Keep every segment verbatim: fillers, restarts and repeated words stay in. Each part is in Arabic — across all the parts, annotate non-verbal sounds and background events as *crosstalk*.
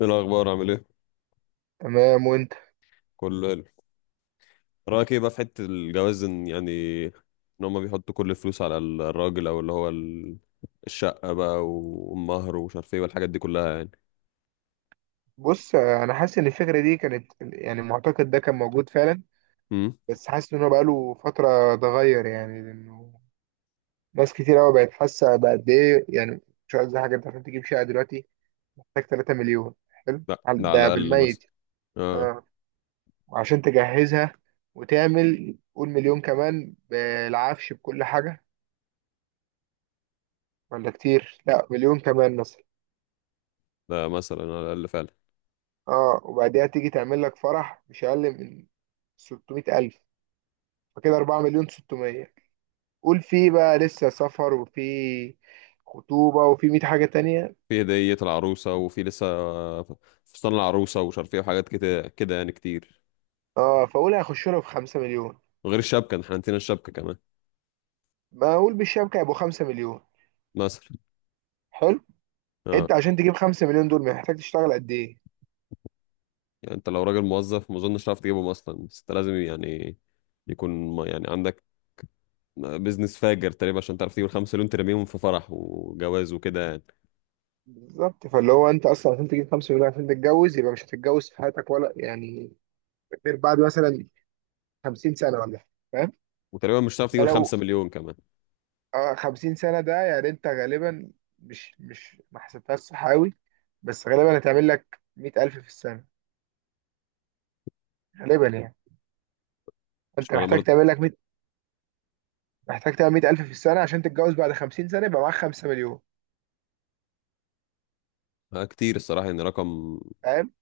ايه الاخبار، عامل ايه؟ تمام وانت؟ كله حلو. رايك ايه بقى في حته الجواز، ان يعني ان هما بيحطوا كل الفلوس على الراجل او اللي هو ال- الشقه بقى والمهر ومش عارف ايه والحاجات دي كلها يعني. بص، انا حاسس ان الفكره دي كانت، يعني، المعتقد ده كان موجود فعلا. امم بس حاسس ان هو بقاله فتره اتغير، يعني، لانه ناس كتير قوي بقت حاسه بقد ايه يعني. مش قصدي حاجه، انت عشان تجيب شقه دلوقتي محتاج ثلاثة مليون. حلو. لا، على- ده على ده الاقل مثلا. بالميت. اه. اه، وعشان تجهزها وتعمل، قول، مليون كمان بالعفش بكل حاجه، ولا كتير، لا، مليون كمان مثلا. ده مثلا على الاقل فعلا. اه، وبعديها تيجي تعمل لك فرح مش اقل من ستمائة ألف، فكده اربعة مليون ستمائة. قول فيه بقى لسه سفر وفي خطوبة وفي مائة حاجة تانية. في هديه العروسه وفي لسه فستان العروسه ومش عارف ايه وحاجات كده كده يعني كتير. اه، فقول هيخش له في خمسة مليون. وغير الشبكه، احنا نسينا الشبكه كمان. ما اقول بالشبكة هيبقوا خمسة مليون. مثلا. حلو. اه. انت عشان تجيب خمسة مليون دول محتاج تشتغل قد ايه؟ يعني انت لو راجل موظف ما اظنش هتعرف تجيبهم اصلا، بس انت لازم يعني يكون ما- يعني عندك بيزنس فاجر تقريبا عشان تعرف تجيب الخمسة مليون ترميهم في فرح وجواز وكده يعني. بالظبط. فاللي هو انت اصلا عشان تجيب خمسة مليون عشان تتجوز يبقى مش هتتجوز في حياتك ولا، يعني، غير بعد، مثلا، خمسين سنة ولا حاجة، فاهم؟ وتقريبا مش هتعرف تجيب ده لو، الخمسة مليون كمان. اه خمسين سنة، ده يعني انت غالبا مش مش ما حسبتهاش صح قوي، بس غالبا هتعمل لك مائة ألف في السنة، غالبا يعني. مش انت انا محتاج برضه. تعمل لك، محتاج تبقى مائة ألف في السنة عشان تتجوز بعد خمسين سنة يبقى معاك خمسة مليون، آه، كتير الصراحة، يعني رقم. فاهم؟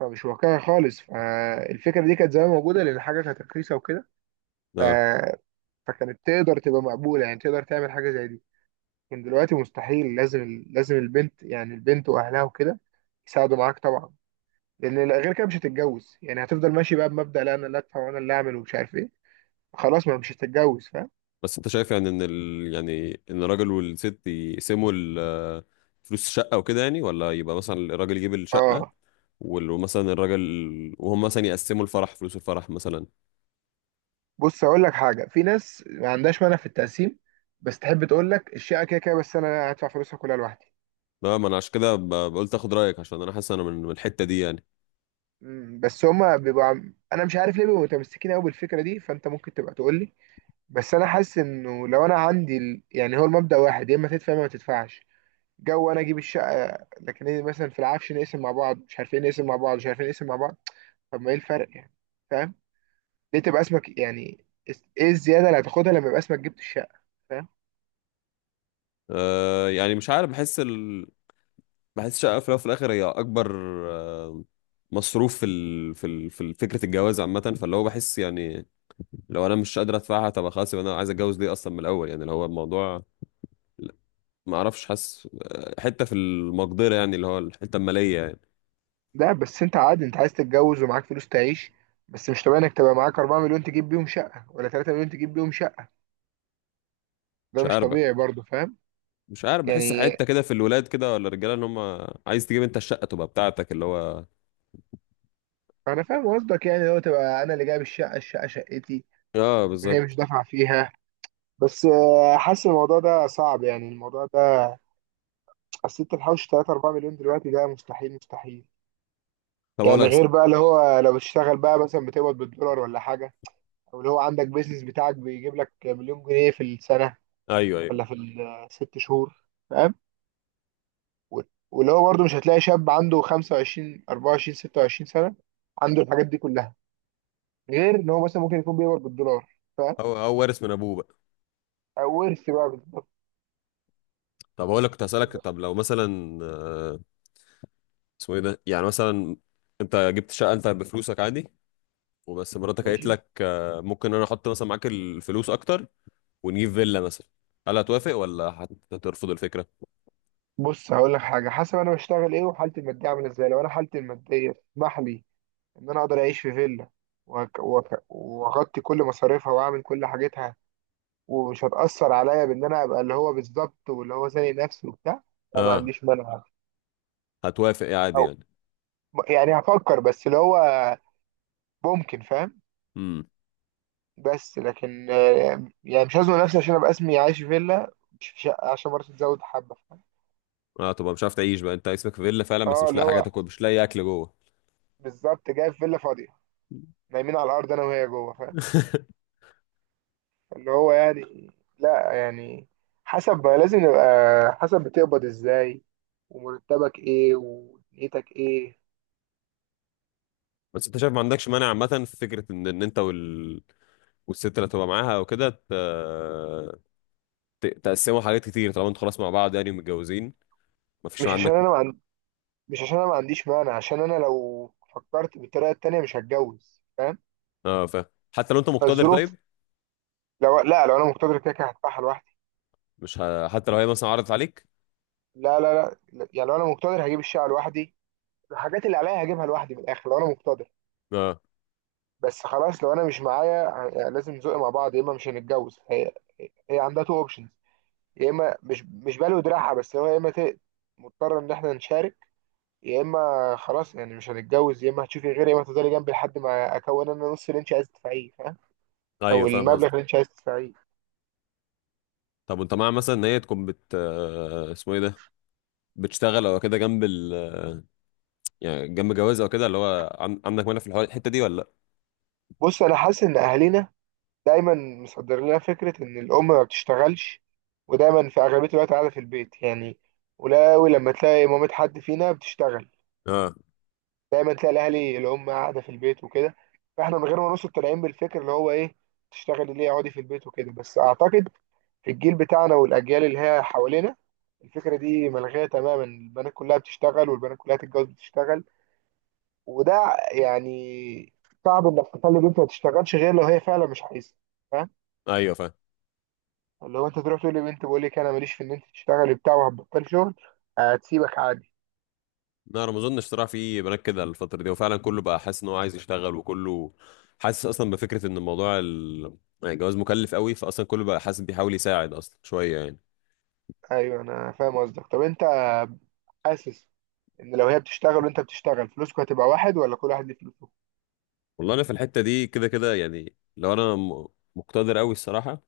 فمش واقعي خالص. فالفكرة دي كانت زمان موجودة لأن الحاجة كانت رخيصة وكده. ف... اه. فكانت تقدر تبقى مقبولة، يعني تقدر تعمل حاجة زي دي. لكن دلوقتي مستحيل. لازم لازم البنت، يعني البنت وأهلها وكده، يساعدوا معاك طبعا. لأن غير كده مش هتتجوز، يعني هتفضل ماشي بقى بمبدأ لا أنا اللي أدفع وأنا اللي أعمل ومش عارف إيه. خلاص، ما مش هتتجوز، فاهم؟ بس انت شايف يعني ان ال... يعني ان الراجل والست يقسموا ال... آه، فلوس الشقة وكده يعني، ولا يبقى مثلا الراجل يجيب الشقة اه. وال- ومثلا الراجل، وهم مثلا يقسموا الفرح، فلوس الفرح مثلا. بص، اقول لك حاجه، في ناس ما عندهاش مانع في التقسيم، بس تحب تقول لك الشقه كده كده بس انا هدفع فلوسها كلها لوحدي. لا، ما انا عشان كده ب- قلت اخد رايك، عشان انا حاسس انا من من الحته دي يعني. مم، بس هما بيبقوا عم- انا مش عارف ليه بيبقوا متمسكين قوي بالفكره دي، فانت ممكن تبقى تقول لي. بس انا حاسس انه لو انا عندي ال... يعني، هو المبدأ واحد، يا اما تدفع يا اما ما تدفعش. جو انا اجيب الشقه لكن، إيه، مثلا في العفش، نقسم مع بعض مش عارفين نقسم مع بعض مش عارفين نقسم مع بعض. طب ما ايه الفرق يعني؟ فاهم؟ ليه تبقى اسمك، يعني ايه الزياده اللي هتاخدها لما يبقى اسمك جبت الشقه؟ فاهم؟ أه، يعني مش عارف، بحس. بحس الشقة في الأول وفي الآخر هي أكبر آه، مصروف في ال... في ال... في ال- فكرة الجواز عامة، فاللي هو بحس يعني لو أنا مش قادر أدفعها، طب خلاص يبقى أنا عايز أتجوز ليه أصلا من الأول، يعني اللي هو الموضوع. لا، ما أعرفش، حاسس آه، حتة في المقدرة، يعني اللي هو الحتة المالية يعني. لا، بس انت عادي، انت عايز تتجوز ومعاك فلوس تعيش. بس مش طبيعي انك تبقى معاك اربعة مليون تجيب بيهم شقة، ولا ثلاثة مليون تجيب بيهم شقة. ده مش مش عارف. طبيعي برضه، فاهم؟ مش عارف، بحس يعني حتة كده في الولاد كده ولا الرجالة، إن هم عايز تجيب أنت الشقة تبقى بتاعتك اللي هو. انا فاهم قصدك، يعني لو تبقى انا اللي جايب الشقة الشقة شقتي، آه هي بالظبط. مش دافعة فيها. بس، آه، حاسس الموضوع ده صعب، يعني الموضوع ده، اصل انت تحوش تلات اربعة مليون دلوقتي، ده مستحيل مستحيل. طب أقول يعني لك. غير بقى اللي هو لو بتشتغل بقى مثلا بتقبض بالدولار ولا حاجة، او اللي هو عندك بيزنس بتاعك بيجيب لك مليون جنيه في السنة أيوه أيوه. ولا في الست شهور. و- واللي هو برضه مش هتلاقي شاب عنده خمسة وعشرين اربعة وعشرين ستة وعشرين سنة عنده الحاجات دي كلها، غير ان هو مثلا ممكن يكون بيقبض بالدولار. هو هو وارث من أبوه بقى. فورث بقى بالظبط. طب أقول لك، كنت هسألك، كده. طب لو مثلا آه، اسمه ايه ده، يعني مثلا انت جبت شقه انت بفلوسك عادي، وبس مراتك قالت ماشي. لك آه، ممكن انا احط مثلا معاك الفلوس اكتر، ونجيب فيلا مثلا، هل هتوافق ولا هت- هترفض الفكره؟ بص، هقول لك حاجة، حسب انا بشتغل ايه وحالتي المادية عاملة ازاي. لو انا حالتي المادية تسمح لي ان انا اقدر اعيش في فيلا، وأك- وأك- واغطي كل مصاريفها واعمل كل حاجتها ومش هتأثر عليا، بان انا ابقى اللي هو بالظبط، واللي هو زي نفسي وبتاع، لا، ما اه. عنديش مانع. هتوافق يا عادي او، يعني؟ يعني، هفكر، بس اللي هو ممكن، فاهم؟ امم بس لكن، آه، يعني مش هزنق نفسي عشان ابقى اسمي عايش في فيلا مش في شقه، عشان برضه تزود حبه، فاهم؟ اه طبعا، مش عارف تعيش بقى انت اسمك في فيلا فعلا بس اه، مش اللي لاقي حاجه هو تاكل، مش لاقي اكل جوه. بالظبط، جاي في فيلا فاضيه، نايمين على الارض انا وهي جوه، فاهم؟ *laughs* اللي هو يعني، لا يعني، حسب، لازم نبقى، حسب بتقبض ازاي، ومرتبك ايه، ودنيتك ايه. بس انت شايف ما عندكش مانع عامه في فكره ان ان انت وال... والست اللي هتبقى معاها وكده ت... ت... تقسموا حاجات كتير، طالما انتوا خلاص مع بعض يعني ومتجوزين، ما فيش مش عشان عندك. انا ما عن... مش عشان انا ما عنديش مانع، عشان انا لو فكرت بالطريقه التانيه مش هتجوز، فاهم؟ اه فاهم. حتى لو انت مقتدر فالظروف، طيب؟ لو لا لو انا مقتدر كده كده هدفعها لوحدي. مش ه... حتى لو هي مثلا عرضت عليك. لا، لا، لا، لا، يعني لو انا مقتدر هجيب الشقه لوحدي، الحاجات اللي عليا هجيبها لوحدي من الاخر، لو انا مقتدر. اه. بس خلاص لو انا مش معايا، يعني لازم نزق مع بعض، يا اما مش هنتجوز. هي هي عندها تو اوبشنز، يا اما مش مش بالو دراعها، بس هو يا اما ت- مضطر ان احنا نشارك، يا اما خلاص يعني مش هنتجوز، يا اما هتشوفي غيري، يا اما هتفضلي جنبي لحد ما اكون انا نص اللي انت عايز تدفعيه، فاهم؟ ايوه او فاهم المبلغ اللي قصدك. انت عايز تدفعيه. طب وانت مع مثلا ان هي تكون بت آه، اسمه ايه ده، بتشتغل او كده جنب ال، يعني جنب جواز او كده، اللي هو عن... عندك مانع في الحوار الحته دي ولا لا؟ بص، انا حاسس ان اهالينا دايما مصدر لنا فكره ان الام ما بتشتغلش، ودايما في اغلبيه الوقت قاعده في البيت يعني. ولا أوي لما تلاقي مامة حد فينا بتشتغل. اه. دايما تلاقي الاهلي الام قاعده في البيت وكده. فاحنا من غير ما نوصل طالعين بالفكر اللي هو ايه، تشتغلي ليه، اقعدي في البيت وكده. بس اعتقد في الجيل بتاعنا والاجيال اللي هي حوالينا الفكره دي ملغيه تماما. البنات كلها بتشتغل، والبنات كلها تتجوز بتشتغل. وده يعني صعب انك تخلي بنت ما تشتغلش غير لو هي فعلا مش عايزه، فاهم؟ ايوه فاهم. اللي هو انت تروح تقول لبنت بقول لك انا ماليش في ان انت تشتغلي بتاع، وهتبطلي شغل، هتسيبك عادي. لا، انا ما اظنش صراحه في بنات كده الفتره دي، وفعلا كله بقى حاسس ان هو عايز يشتغل، وكله حاسس اصلا بفكره ان الموضوع ال... يعني الجواز مكلف قوي، فاصلا كله بقى حاسس بيحاول يساعد اصلا شويه يعني. ايوه، انا فاهم قصدك. طب انت حاسس ان لو هي بتشتغل وانت بتشتغل، فلوسكوا هتبقى واحد، ولا كل واحد ليه فلوسه؟ والله انا في الحته دي كده كده يعني، لو انا م- مقتدر قوي الصراحه،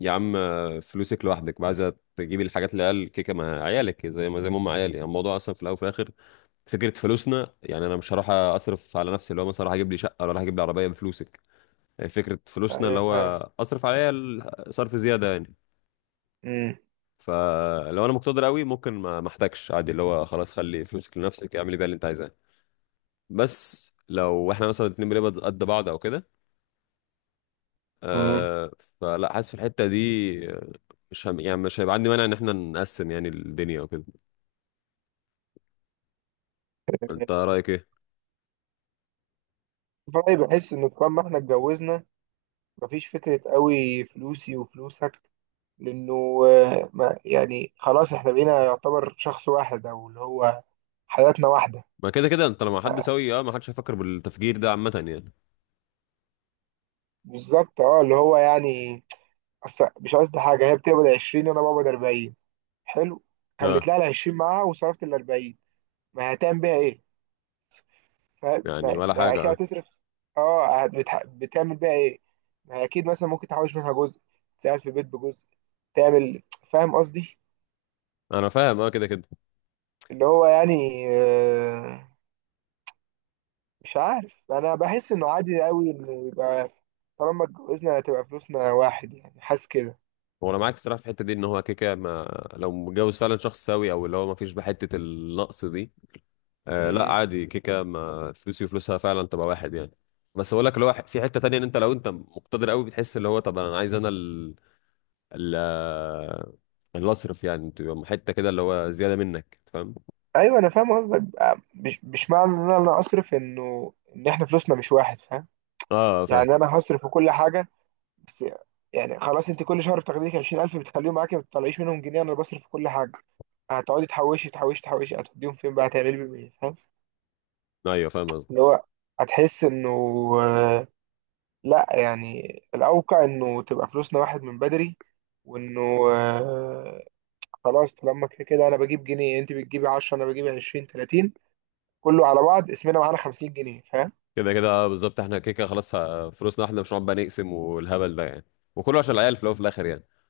يا عم، فلوسك لوحدك بقى، عايزه تجيبي الحاجات اللي قال كيكه مع عيالك زي ما زي ما هم عيالي، يعني الموضوع اصلا في الاول وفي الاخر فكره فلوسنا، يعني انا مش هروح اصرف على نفسي اللي هو مثلا راح اجيب لي شقه ولا راح اجيب لي عربيه بفلوسك، يعني فكره فلوسنا اللي ايوه، هو فاهم. اصرف عليا ال- صرف زياده يعني. امم فلو انا مقتدر قوي، ممكن ما ما احتاجش عادي، اللي هو خلاص خلي فلوسك لنفسك، اعملي بيها اللي انت عايزاه. بس لو احنا مثلا اتنين بنقبض قد بعض او كده، امم آه، فلا حاسس في الحته دي آه، مش هم، يعني مش هيبقى عندي مانع ان احنا نقسم يعني الدنيا وكده. انت رايك ايه؟ فأنا بحس ان طالما احنا اتجوزنا مفيش فكره قوي فلوسي وفلوسك، لانه، آه، ما يعني خلاص احنا بقينا يعتبر شخص واحد، او اللي هو حياتنا واحده. ما كده كده انت لما حد سوي، اه ما حدش هيفكر بالتفجير ده عامه يعني. بالظبط، اه، اللي هو يعني أصل، مش قصدي حاجه، هي بتقبض عشرين وانا بقبض اربعين. حلو. خليت اه. لها ال عشرين معاها وصرفت ال اربعين، ما هتعمل بيها ايه؟ فاهم؟ يعني ما ولا ما حاجه، اكيد اه. هتصرف. اه، بتح... بتعمل بقى ايه؟ ما اكيد مثلا ممكن تحوش منها جزء، تساعد في البيت بجزء، تعمل، فاهم قصدي؟ انا فاهم، اه كده كده. اللي هو يعني، آه، مش عارف، انا بحس انه عادي قوي انه يبقى، طالما اتجوزنا هتبقى فلوسنا واحد يعني، حاسس كده. هو انا معاك الصراحه في الحته دي، ان هو كده كده، ما لو متجوز فعلا شخص سوي او اللي هو ما فيش بحته النقص دي، آه لا مم. عادي، كده كده ما فلوسي وفلوسها فعلا تبقى واحد يعني. بس اقول لك اللي هو في حته تانية، ان انت لو انت مقتدر قوي بتحس اللي هو طب انا عايز انا ال ال آه، اللي اصرف يعني تبقى حته كده اللي هو زياده منك، فاهم؟ ايوه، انا فاهم قصدك. آه، مش مش معنى ان انا اصرف انه ان احنا فلوسنا مش واحد، فاهم؟ اه فاهم. يعني انا هصرف في كل حاجه. بس يعني خلاص، انت كل شهر بتاخدي لك عشرين الف بتخليهم معاكي ما بتطلعيش منهم جنيه، انا بصرف في كل حاجه، هتقعدي تحوشي تحوشي تحوشي، هتوديهم فين بقى؟ هتعملي بيهم ايه؟ فاهم؟ ايوه فاهم. اللي هو هتحس انه، آه، لا يعني الاوقع انه تبقى فلوسنا واحد من بدري، وانه، آه، خلاص طالما كده كده انا بجيب جنيه انت بتجيبي عشرة انا بجيب عشرين تلاتين كله على بعض اسمنا معانا خمسين جنيه، فاهم؟ كده كده بالظبط، احنا كده كده خلاص ه- فلوسنا احنا، مش هنقعد بقى نقسم والهبل ده يعني، وكله عشان العيال في الاول وفي الاخر يعني.